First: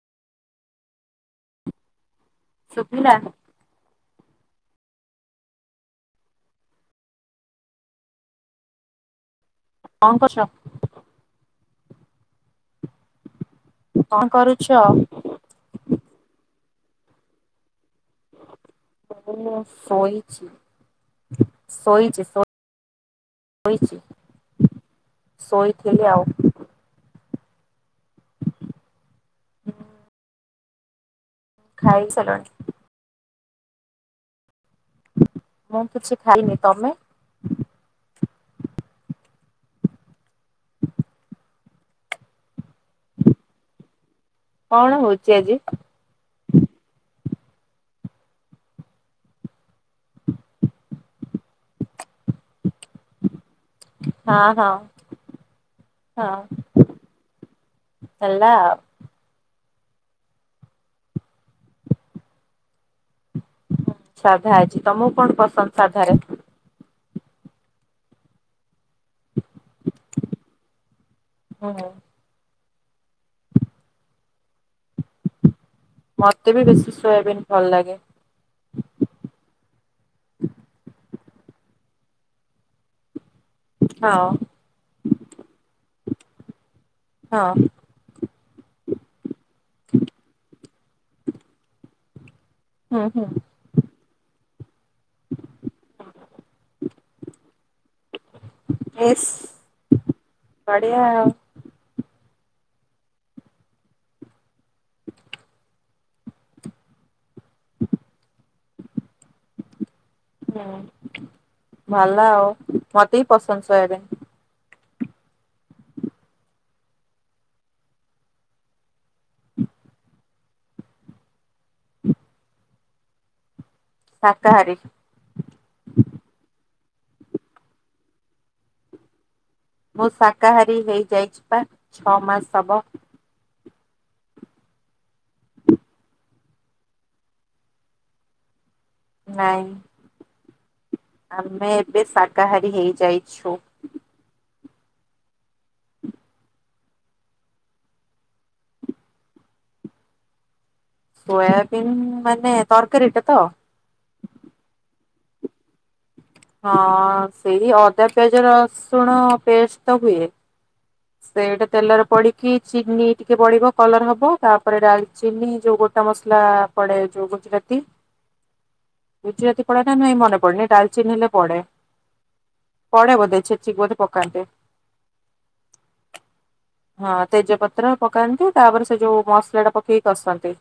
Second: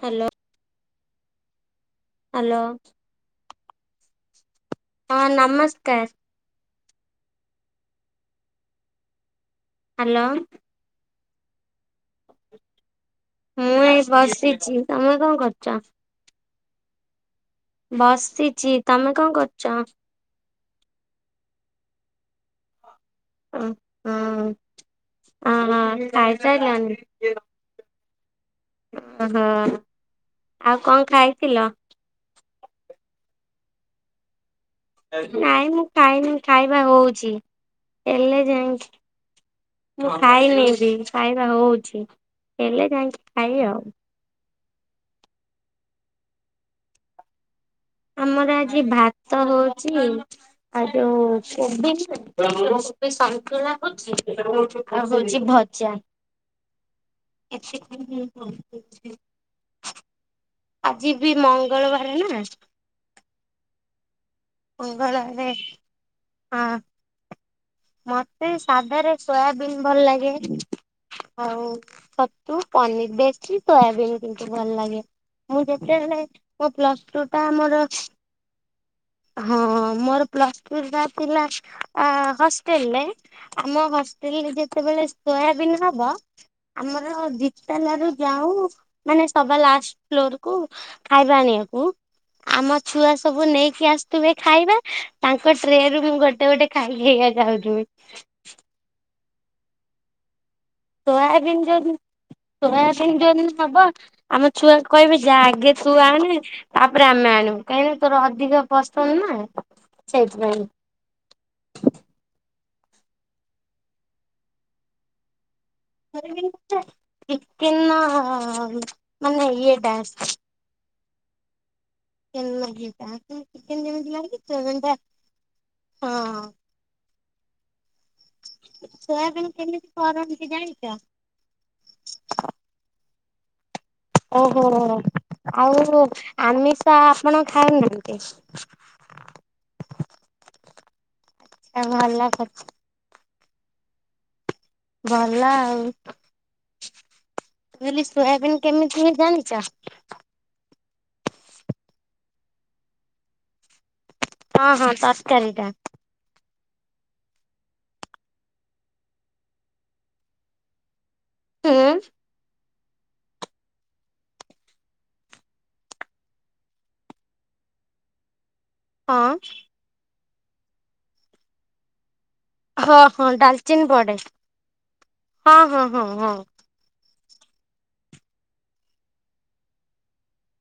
Hello hello ଶୁଭିଲା? ହଁ ନମସ୍କାର କଣ ହ୍ୟାଲୋ କରୁଛ ମୁଁ ଏଇ କଣ କରୁଛ? ବସିଛି, ତମେ କଣ କରୁଛ? ବସିଛି ତମେ କଣ ମୁଁ, କରୁଛ? ଶୋଇଛି ଶୋଇଛି ଶୋଇଛି। ହ ହଁ ହଁ ଶୋଇଥିଲି ହଁ, ଆଉ ଖାଇ ସାରିଲଣି? ଅ ହ ଆଉ କଣ ଖାଇଥିଲ? ଖାଇ ସାରିଲଣି? ନାଇଁ ମୁଁ ଖାଇନି ଖାଇବା ହଉଛି ହେଲେ ଯାଇକି ମୁଁ ଖାଇନି ବି ଖାଇବା ହଉଛି ହେଲେ ଯାଇକି ଖାଇବି ଆଉ। କଣ ହଉଛି ଆଜି? ଆମର ଆଜି ଭାତ ହଉଛି, ଆ ଯୋଇ କୋବି ନୁହଁ କୋବି ସନ୍ତୁଳା ହଁ ହଁ ଆଉ ହଉଛି ଭଜା। ହଁ କିଛି ବି ହେଲା ଆଉ। [unintelligible] ଆଜି ବି ମଙ୍ଗଳବାରେ ନା। ସାଧା ହେଇଛି ତମକୁ କଣ ମଙ୍ଗଳବାରେ ପସନ୍ଦ ସାଧାରେ? ହଁ ମତେ ସାଧାରେ ସୋୟାବିନ୍ ଭଲ ଲାଗେ ଆଉ ହୁଁ ହୁଁ ତୁ ପନିର ବେଶି ସୋୟାବିନ କିନ୍ତୁ ଭଲ ଲାଗେ। ମୁଁ ଯେତେବେଳେ ମତେ ବି ମୋ ବେଶୀ ପ୍ଲସ ଟୁ ସୋୟାବିନ୍ ଟା ଭଲ ଆର ଲାଗେ ହଁ ମୋର ପ୍ଲ ଟୁ ଟା ଥିଲା ହଷ୍ଟେଲରେ ଆମ ହଁ ହଷ୍ଟେଲରେ ଯେତେବେଳେ ସୋୟାବିନ ହବ ଆମର ହଁ ଦିତାଲା ଯାଉ ମାନେ ସବା ଲାଷ୍ଟ ଫ୍ଲୋରକୁ ଖାଇବା ଆଣିବାକୁ। ଆମ ହୁଁ ଛୁଆ ହୁଁ। ସବୁ ନେଇକି ଆସୁଥିବେ ଖାଇବା ତାଙ୍କ ଟ୍ରେରୁ ମୁଁ ଗୋଟେ ଗୋଟେ ଖାଇ ଖାଇକା ଯାଉଛି। [unintelligible] ଏସ୍ ସୋୟାବିିନ ଯୋଉ ସୋୟାବିିନ ଯୋଉ ହବ ଆମ ଛୁଆ କହିବେ ଯା ଆଗେ ତୁ ଆଣେ ତାପରେ ଆମେ ଆଣିବୁ କାହିଁକି ନା ତୋର ଅଧିକ ପସନ୍ଦ ନା। ସେଇଥିପାଇଁ ହୁଁ, ଭଲ ଆଉ ମତେ ବି ପସନ୍ଦ ସୋୟାବିନ। ଟିକେନ ମାନେ ଇଏଟା [inaudible] ଚିକେନ ଯେମିତି ଲାଗୁଛି ଶାକାହାରୀ ସୋୟାବିନଟା ହଁ, ସୋୟାବିନ ମୁଁ ଶାକାହାରୀ ହେଇଯାଇଛି ପା ଛଅ ମାସ ହବ। ଓହୋ ଆଉ ଆମିଷ ଆପଣ ଖାଉନାହାନ୍ତି? ନାଇଁ ଆମେ ଏବେ ଭଲ କଥା। ଶାକାହାରୀ ହେଇଯାଇଛୁ। ଭଲ ଆଉ ମୁଁ କହିଲି ସୋୟାବିନ କେମିତି ହୁଏ ଜାଣିଛ। ସୋୟାବିନ ମାନେ ତରକାରୀଟା ତ? ହଁ ହଁ ତରକାରୀ ଟା। ହଁ ସେଇ ଅଦା ପିଆଜ ରସୁଣ ପେଷ୍ଟ ତ ହୁଏ। ସେଇଟା ହୁଁ ତେଲରେ ପଡିି କି ଚିନି ଟିକେ ପଢ଼ିବ କଲର୍ ହବ ତାପରେ ଡାଲଚିନି ଯୋଉ ଗୋଟା ମସଲା ପଡେ ଯୋଉ ଗୁଜୁରାତି ହଁ ଗୁଜୁରାତି ପଡେ ନା ନାଇଁ ମନେ ପଡେନି ଡ଼ାଲିଚିନି ହେଲେ ପଡେ। ହଁ ପଡେ ହଁ ବୋଧେ ଛେଚିକି ଡାଲିଚିିନି ବୋଧେ ପଡେ ପକାନ୍ତି। ହଁ ହଁ ହଁ ହଁ ହଁ ତେଜପତ୍ର ପକାନ୍ତି ତାପରେ ସେ ଯୋଉ ମସଲା ଟା ପକେଇକି କଷନ୍ତି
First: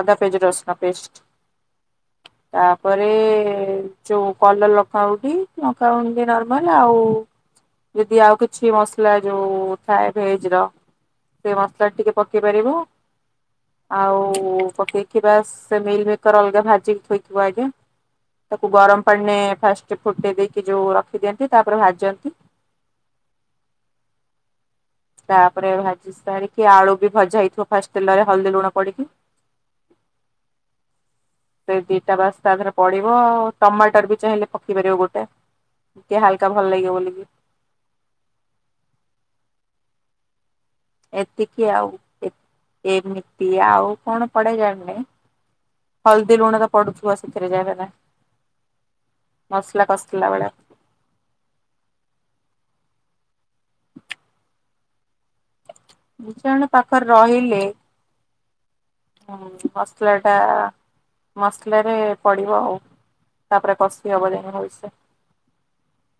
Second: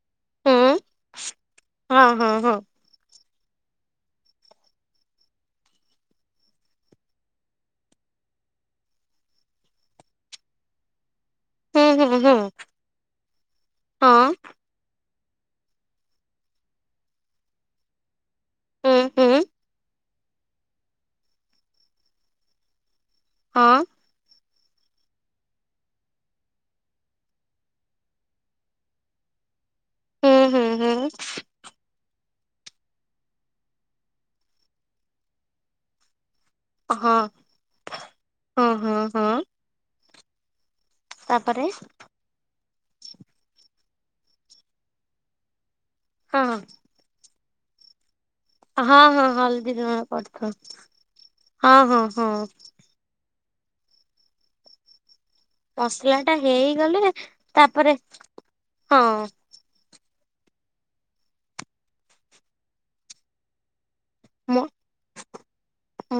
ଅଦା ସେ ଯୋଉ ହୁଁ ରସୁଣ ପେଷ୍ଟ ହଁ ହଁ ତା ହଁ ତାପରେ ଯୋଉ କଲର ଲଙ୍କା ହଉ କି ଲଙ୍କା ଗୁଣ୍ଡ ନର୍ମାଲ ଆଉ ଯଦି ଆଉ କିଛି ମସଲା ଯୋଉ ଥାଏ ଭେଜର ସେ ହୁଁ ମସଲା ଟିକେ ହୁଁ ହୁଁ ପକେଇପାରିବ ହଁ ଆଉ ପକେଇ ବାସେ ସେ ମିଲିମିକର ଅଲଗା ଭାଜିିକି ଥୋଇଥିବ ଆଗେ ତାକୁ ହୁଁ ଗରମ ପାଣିରେ ହୁଁ ଫାଷ୍ଟେ ଫୁଟେଇ ଦେଇକି ଯୋଉ ରଖିଦିଅନ୍ତି ତାପରେ ଭାଜନ୍ତି। ହଁ ତାପରେ ଭାଜି ସାରିକି ଆଳୁ ବି ଭଜା ହେଇଥିବ ଫାଷ୍ଟ ତେଲରେ ହଳଦୀ, ଲୁଣ ପଡିକି। ହୁଁ ହୁଁ ହୁଁ ସେ ଦିଟା ବାସ୍ ତା ଦେହେରେ ପଡିବ ଟମାଟର ବି ଚାହିଁଲେ ପକେଇପାରିବ ଗୋଟେ ଟିକେ ହାଲକା ଭଲ ଲାଗିବ ବୋଲ ହଁ କି ହଁ ହଁ ହଁ ତାପରେ ଏତିକି ଆଉ ଏତି ଏମିତି ଆଉ କଣ ପଡେ ଜାଣିନି ହଳଦୀ, ହଁ ଲୁଣ ତ ହଁ ପଡୁଛି। ତୁ ସେଥିରେ ଯାଇ ହଁ ହଁ ହଳଦୀ, ଲୁଣ ବେଳେ ପଡିଥିବ ହଁ ହଁ ହଁ ମସଲା ଟା ଜଣେ ପାଖରେ ହେଇଗଲେ ରହିଲେ ତାପରେ ହଁ ହୁଁ ମସଲା ଟା ମସଲାରେ ପଡ଼ିବ ଆଉ ତାପରେ କଷା ମ [inaudible]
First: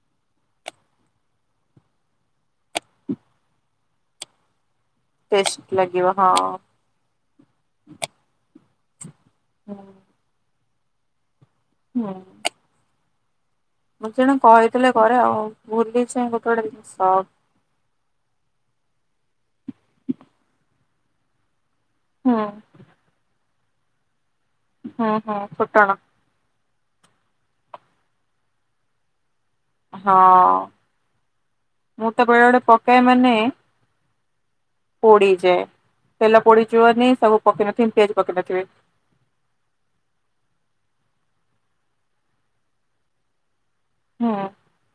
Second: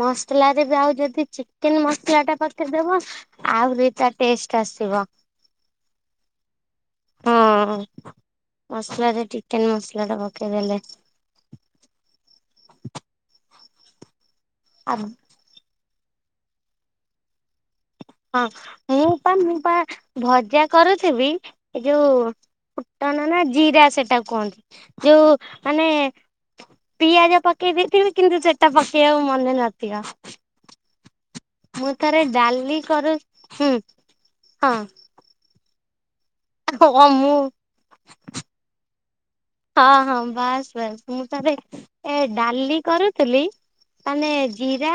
ମସଲାରେ ଯା ହଉ ବି ଯଦି ଚିକେନ ମସଲାଟା ପଖେଇ ଦବ ଆହୁରି ତା ଟେଷ୍ଟ ଆସିବ। ଟେଷ୍ଟ ଲାଗିବ ହଁ। ହୁଁ ମସଲାରେ ଚିକେନ ମସଲାଟା ପକେଇଦେଲେ। ହୁଁ ମତେ ଜଣେ କହିଥିଲେ ଆ କରେ ଆଉ ଭୁଲିସେ ଗୋଟେ ଗୋଟେ ଜିନିଷ ହଁ ମୁଁ ପା ମୁଁ ପା ଭଜା କରୁଥିବି। ଏଇ ଯୋଉ ହୁଁ ହୁଁ ଫୁଟଣ ନା ଜିରା ସେଟା କୁହନ୍ତି ଯୋଉ ହୁଁ ଫୁଟଣ ମାନେ ପିଆଜ ପକେଇ ଦେଇଥିବି କିନ୍ତୁ ସେଟା ପକେଇବାକୁ ମନେ ନ ହଁ। ମୁଁ ତ ଥରେ ବେଳେ ବେଳେ ଡାଲି ପକାଏ କରୁ ମାନେ ହୁଁ ହଁ ପୋଡିଯାଏ ତେଲ ଓ ପୋଡିଯିବନି ମୁଁ ସବୁ ପକେଇ ନଥିବି ପିଆଜ ପକେଇ ନଥିବେ ହଁ ହଁ ବାସ୍ ବାସ୍ ମୁଁ ଥରେ ଏ ଡାଲି କରୁଥିଲି ମାନେ ହୁଁ ଜିରା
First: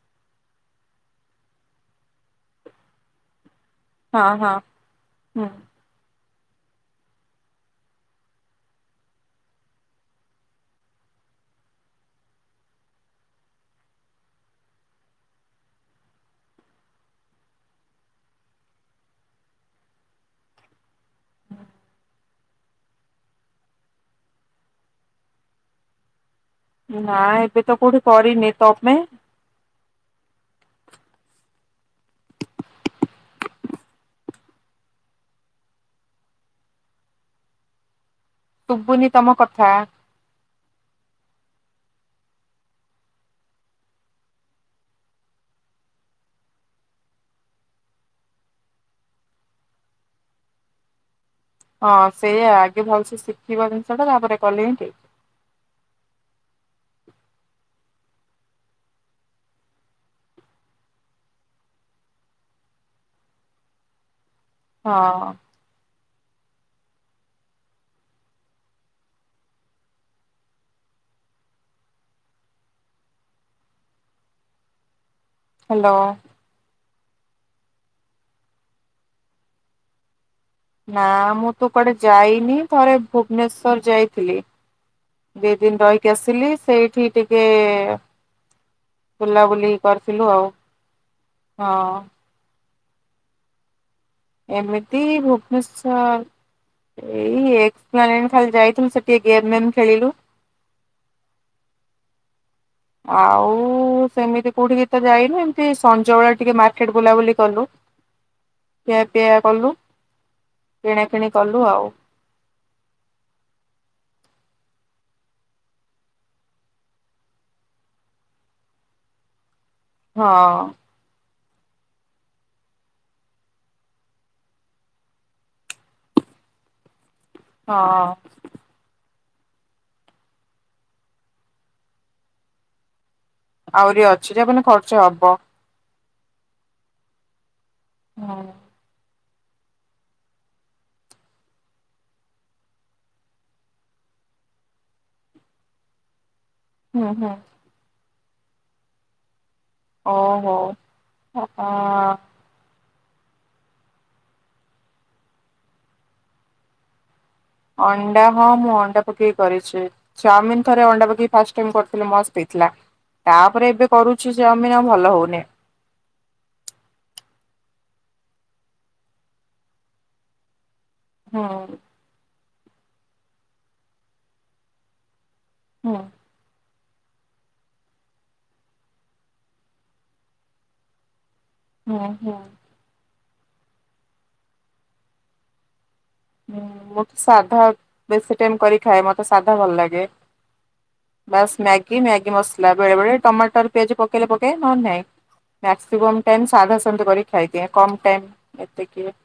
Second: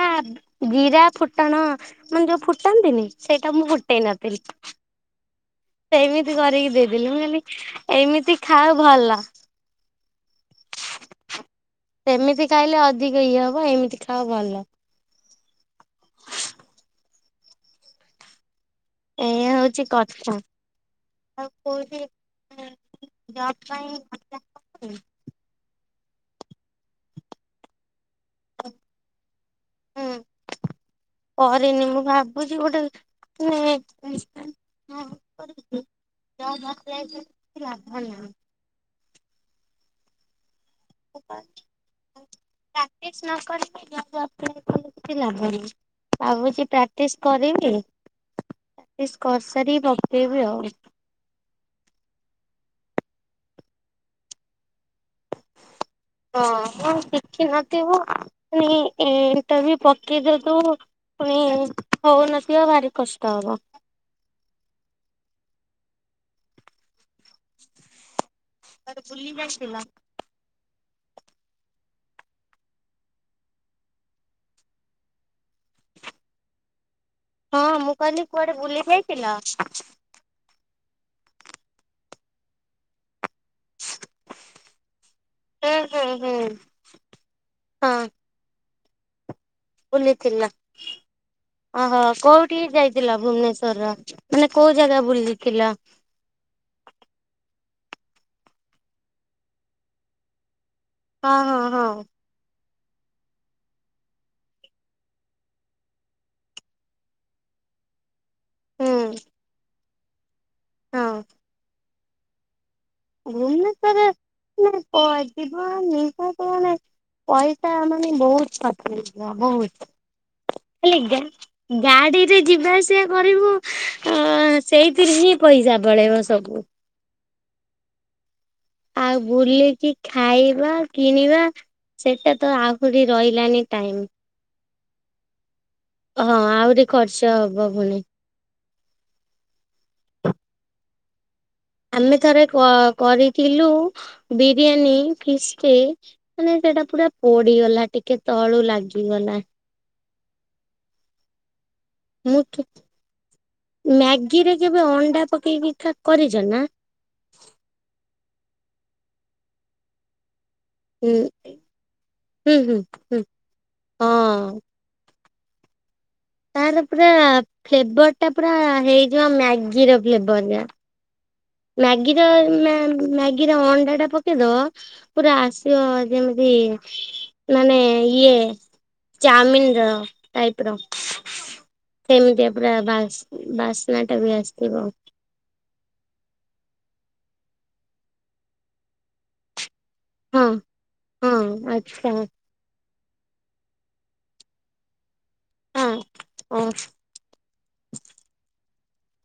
ଜିରା, ଫୁଟଣ ମାନେ ଯୋଉ ଫୁଟାନ୍ତିନି ସେଇଟା ମୁଁ ଫୁ ହଁ ହଁ ହୁଁ। ସେମିତି କରିକି ଦେଇଦେଲିି ମୁଁ କହିଲି ଏମିତି ଖାଅ ଭଲ। ସେମିତି ଖାଇଲେ ଅଧିକ ଇଏ ହବ ଏମିତି ଖାଅ ଭଲ। ଏଇଆ ହଉଛି କଥା ଆଉ କଉଠି ଜବ ପାଇଁ [inaudible] ନା ଏବେ ତ କୋଉଠି କରିନି ତମେ? ଉଁ। କରିନି ମୁଁ ଭାବୁଛି କଉଠି ନେ ଇଁ ଅଁ କରିବି କି ଜବ ଆପ୍ଲାଏ [inaudible] ଲାଭ ନାହିଁ। ଶୁଭୁନି ତମ କଥା। [inaudible] ପ୍ରାକ୍ଟିସ ନ କରିକି ଜବ୍ ଆପ୍ଲାଏ କଲେ କିଛି ଲାଭ ନାଇ। ଭାବୁଛି ପ୍ରାକ୍ଟିସ କରିବି ପ୍ରାକ୍ଟିସ କରିସାରିକି ପକେଇବି ଆଉ। ହଁ ସେଇଆ ଆଗେ ଭଲସେ ଶିଖିବ ଜିନିଷ ଟା ତାପରେ କଲେ ହିଁ ଠିକ୍। ହଁ ହଁ ଶିଖିନଥିବୁ ପୁଣି ଇ ଇଣ୍ଟରଭ୍ୟୁ ପକେଇଦବୁ। ପୁଣି ହଉନଥିବ ଭାରି କଷ୍ଟ ହବ। ହଁ। କୁଆଡ଼େ ବୁଲି ଯାଇଥିଲ? ହାଲୋ। ହଁ ମୁଁ କହିଲି କୁଆଡେ ବୁଲି ଯାଇଥିଲ? ନା ମୁଁ ତ କୁଆଡେ ଯାଇନି ଥରେ ଭୁବନେଶ୍ଵର ଯାଇଥିଲି। ଦି ହୁଁ ଦିନ ହୁଁ ରହିକି ହୁଁ ଆସିଲି ସେଇଠି ଟିକେ ହଁ ବୁଲାବୁଲି। କରିଥିଲୁ ଆଉ ବୁଲିଥିଲ ହଁ ଓହୋ। କୋଉଠି ଯାଇଥିଲ ଭୁବନେଶ୍ୱରର? ଏମିତି ଭୁବନେଶ୍ଵର। ଏଇ ଏକ୍ସପ୍ଲାନେ ଖାଲି ଯାଇଥିଲୁ ସେ ଟିକେ ଗେମ୍ ଫେମ୍ ଖେଳିଲୁ। ହଁ ହଁ ହଁ। ଆଉ ସେମିତି କୋଉଠି କି ତ ଯାଇନୁ ଏମିତି ସଞ୍ଜ ବେଳା ଟିକେ ମାର୍କେଟ ବୁଲାବୁଲି କଲୁ। ଖିଆ ହୁଁ ପିଆ କଲୁ। କିଣା ହଁ କିିଣି କଲୁ ଆଉ। ଭୁବନେଶ୍ବରରେ ମାନେ ଅ ଯିବ [unintelligible] ପଇସା ମାନେ ବହୁତ ଖର୍ଚ୍ଚ ହେଇଯିବ ବହୁତ। ହଁ। ହେଲେ ଗେନ୍ ଗାଡିରେ ଯିବା ଆସିବା କରିବୁ ଅ ସେଇଥିରେ ହିଁ ପଇସା ପଳେଇବ ସବୁ। ହଁ। ଆଉ ବୁଲିକି ଖାଇବା କିଣିବା ସେଟା ତ ଆହୁରି ରହିଲାଣି। ଆହୁରି ଅଛି ଯେ ମାନେ ଖର୍ଚ୍ଚ ହବ। ହଁ ଆହୁରି ଖର୍ଚ୍ଚ ହବ ପୁଣି। ହଁ। ଆମେ ଥରେ କ-କରିଥିଲୁ ବିରିୟାନୀ ଫିଷ୍ଟ। ମାନେ ସେଟା ପୁରା ହୁଁ ହୁଁ ପୋଡିଗଲା ଟିକେ ତଳୁ ଲାଗିଗଲା। ଓହୋ ଅ ହଁ। ମୁଁ କି ମ୍ୟାଗିରେ କେବେ ଅଣ୍ଡା ପକେଇକି କା କରିଛ ନା? ଅଣ୍ଡା ହଁ ମୁଁ ଅଣ୍ଡା ପକେଇକି କରିଛି। ଚାଓମିନ ଥରେ ଅଣ୍ଡା ହୁଁ ପକେଇ ଫାର୍ଷ୍ଟ ଟାଇମ କରିଥିଲି ମସ୍ତ ହୁଁ ହେଇଥିଲା ହୁଁ ହୁଁ ତାପରେ ଏବେ କରୁଛି ହଁ ଚାଓମି ଭଲ ହଉନି। ତାର ପୁରା ଫେଭରଟା ପୁରା ହେଇଯିବ ମ୍ୟାଗିର ଫେଭର ଟା। ହଁ। ମାଗିର ମା ମାଗିର ଅଣ୍ଡା ଟା ପକେଇଦବ ପୁରା ଆସ୍ ଯୋ ହୁଁ ଯେମିତି ମାନେ ଇଏ ଚାଉମିନିର ଟାଇପ୍ ର ହୁଁ ହୁଁ ସେମିତିଆ ପୁରା ବା ବାସ୍ନା ଟା ବି ଆସିଥିବ। ହୁଁ ମତେ ସାଧା ବେଶୀ ଟାଇମ୍ କରି ଖାଏ ମତେ ସାଧା ଭଲ ଲାଗେ। ହଁ ହଁ ବାସ୍ ମ୍ୟାଗି ଆଚ୍ଛା ମ୍ୟାଗି ମସଲା ବେଳେ ବେଳେ ଟମାଟ ତାର ପିଆଜ ପକେଇଲେ ପକାଏ ନହେନେ ନାଇଁ ହଁ। ମାକ୍ସିମମ୍ ଟାଇମ୍ ଓ ସାଧା ସେମିତି କରି ଖାଇଦିଏ କମ୍ ଟାଇମ୍ ଏତେ କିଏ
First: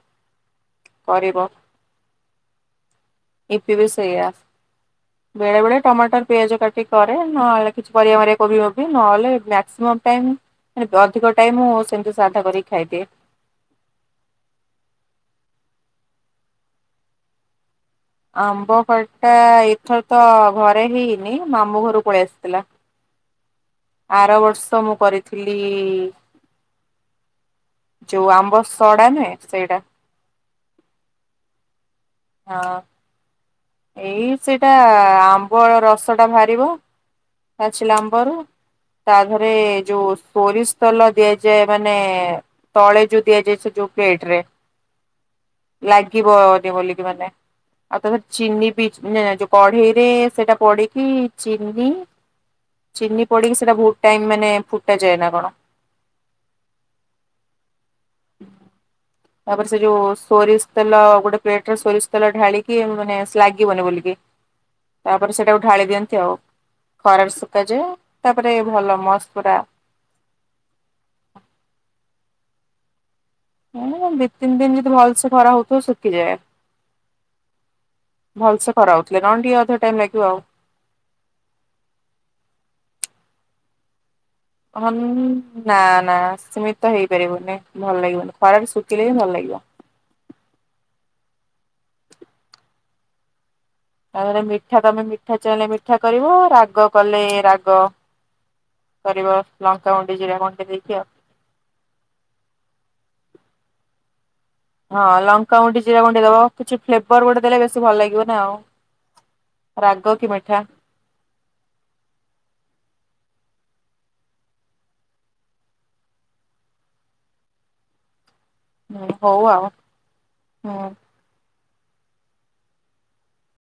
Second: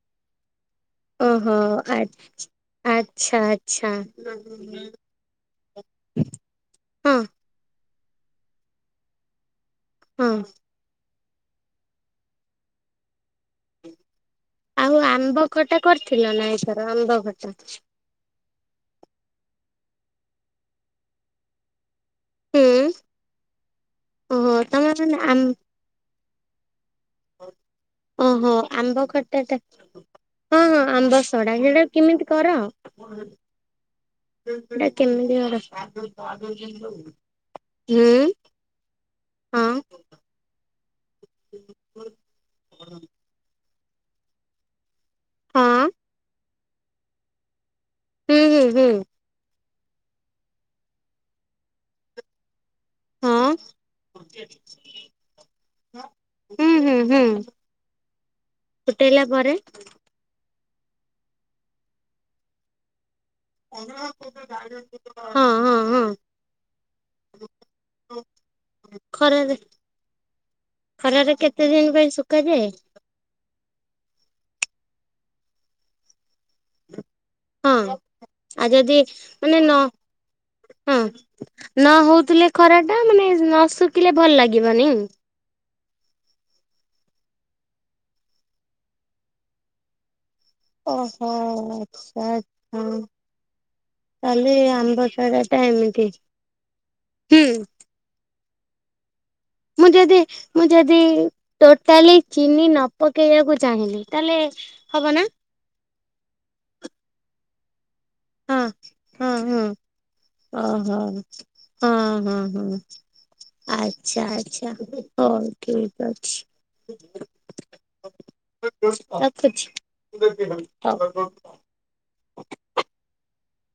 କରିବ ଓହୋ ଆ ଆଚ୍ଛା ଇପି ବି ଆଚ୍ଛା। ସେଇଆ ବେଳେ ବେଳେ ଟମାଟ ପିଆଜ କାଟିକି ହଁ କରେ ନହେଲେ କିଛି ପରିବା ମରିବା କୋବି ଫୋବି ନହେଲେ ମ୍ୟାକ୍ସିମମ୍ ହଁ ଟାଇମ୍ ଆରେ ଅଧିକ ଟାଇମ୍ ମୁଁ ସେମିତି ସାଧା କରିକି ଖାଇଦିଏ। ଆଉ ଆମ୍ବ ଖଟା କରିଥିଲ ନା ଏଥର ଆମ୍ବ ଖଟା? ଆମ୍ବ ଖଟା ଏଥର ତ ଘରେ ହେଇନି ମାମୁଁ ଘରୁ ପଳେଇ ଆସିଥିଲା। ହୁଁ ଆର ଓହୋ ବର୍ଷ ତମେ ମୁଁ ମାନେ ଆମ୍ କରିଥିଲି। ଯୋଉ ଓହୋ ଆମ୍ବ ସଡା ନୁହେଁ ଖଟା ଟା। ସେଇଟା ହଁ ହଁ ଆମ୍ବ ସଡା ସେଟା କେମିତି କର? ହଁ ଏଇ ସେଟା ଏଟା କେମିତି କର? ଆମ୍ବର ରସଟା ବାହାରିବ। ହୁଁ ପାଚିଲା ଆମ୍ବର ତାଧରେ ହଁ ଯୋଉ ସୋରିଷ୍ ତେଲ ଦିଆଯାଏ ମାନେ ତଳେ ଯୋଉ ଦିଆଯାଏ ସେ ଯୋଉ ପ୍ଲେଟ୍ ରେ ହଁ ଲାଗିବନି ବୋଲିକି ମାନେ ଆଉ ତାପରେ ହୁଁ ହୁଁ ଚିନି ଵି ହୁଁ କଢେଇରେ ସେଟା ପଡିକି ଚିନି। ଚିନି ହଁ ପଡିକି ସେଟା ବହୁତ୍ ଟାଇମ୍ ମାନେ ଫୁଟା ଯାଏ ନାଁ କଣ। ହୁଁ ହୁଁ ହୁଁ ଫୁଟେଇଲା। ପରେ ତାପରେ ସେ ଯୋଉ ସୋରିଷ ତେଲ ଗୋଟେ ପ୍ଲେଟରେ ସୋରିଷ ତେଲ ଢାଳିକି ମାନେ ସ୍ଲା ଯିବନି ବୋଲିକି ତାପରେ ହଁ ସେଟାକୁ ହଁ ଢାଳି ହଁ ଦିଅନ୍ତି ଆଉ। ଖରାପ୍ ଶୁଖାଯାଏ ତାପରେ ଭଲ ମସ୍ତ ପୁରା। ଖରାରେ ଖରାରେ କେତେ ଦିନ୍ ପାଇଁ ଶୁଖାଯାଏ? ଦି ତିନଦିନ୍ ଯଦି ଭଲ ସେ ଖରା ହଉଥିବ ଶୁଖିଯାଏ। ହଁ ଭଲ ଆଉ ସେ ଯଦି ଖରା ହଉଥିଲେ ନହେଲେ ମାନେ ଟିକେ ନ ଅଧିକ ଟାଇମ୍ ଲାଗିବ ଆଉ। ହଁ ନ ହଉଥିଲେ ଖରା ଟା ମାନେ ନ ଶୁଖିଲେ ଭଲ ଲାଗେ। ହଁ ମୁଁ। ନାଁ ନାଁ ସିମିତ ହେଇପାରିବନି ଭଲ ଲାଗିବନି ଖରାରେ ଶୁଖିଲେ ହିଁ ଭଲ ଲାଗିବ। ଓହୋ ଆଚ୍ଛା ହୁଁ। ତାପରେ ମିଠା ତମେ ମିଠା ସଡା ଟା ଚାହିଁଲେ ମିଠା ଏମିତି କରିବ ରାଗ କଲେ ହୁଁ ରାଗ କରିବ। ମୁଁ ଲଙ୍କାଗୁଣ୍ଡି ଯଦି ଜିରା ମୁଁ ଗୁଣ୍ଡି ଦେଇକି ଯଦି ଆଉ। ଟୋଟାଲି ଚିନି ନ ପକେଇବାକୁ ଚାହିଁଲି ତାହେଲେ ହଁ ହବ ନା ଲଙ୍କା ଗୁଣ୍ଡି ଜିରା ଗୁଣ୍ଡି ଦବ କିଛି ଫ୍ଲେବର ଗୋଟେ ଦେଲେ ବେଶୀ ଭଲ ଲାଗିବ। ନା ଆଉ। ହଁ ହୁଁ ହୁଁ ରାଗ କି ମିଠା ଓହୋ ହୁଁ ହୁଁ ହୁଁ। ଆଚ୍ଛା ଆଚ୍ଛା ହଉ ଠିକ୍ ଅଛି। ହୁଁ ହଉ ଆଉ ରଖୁଛି। ହୁଁ।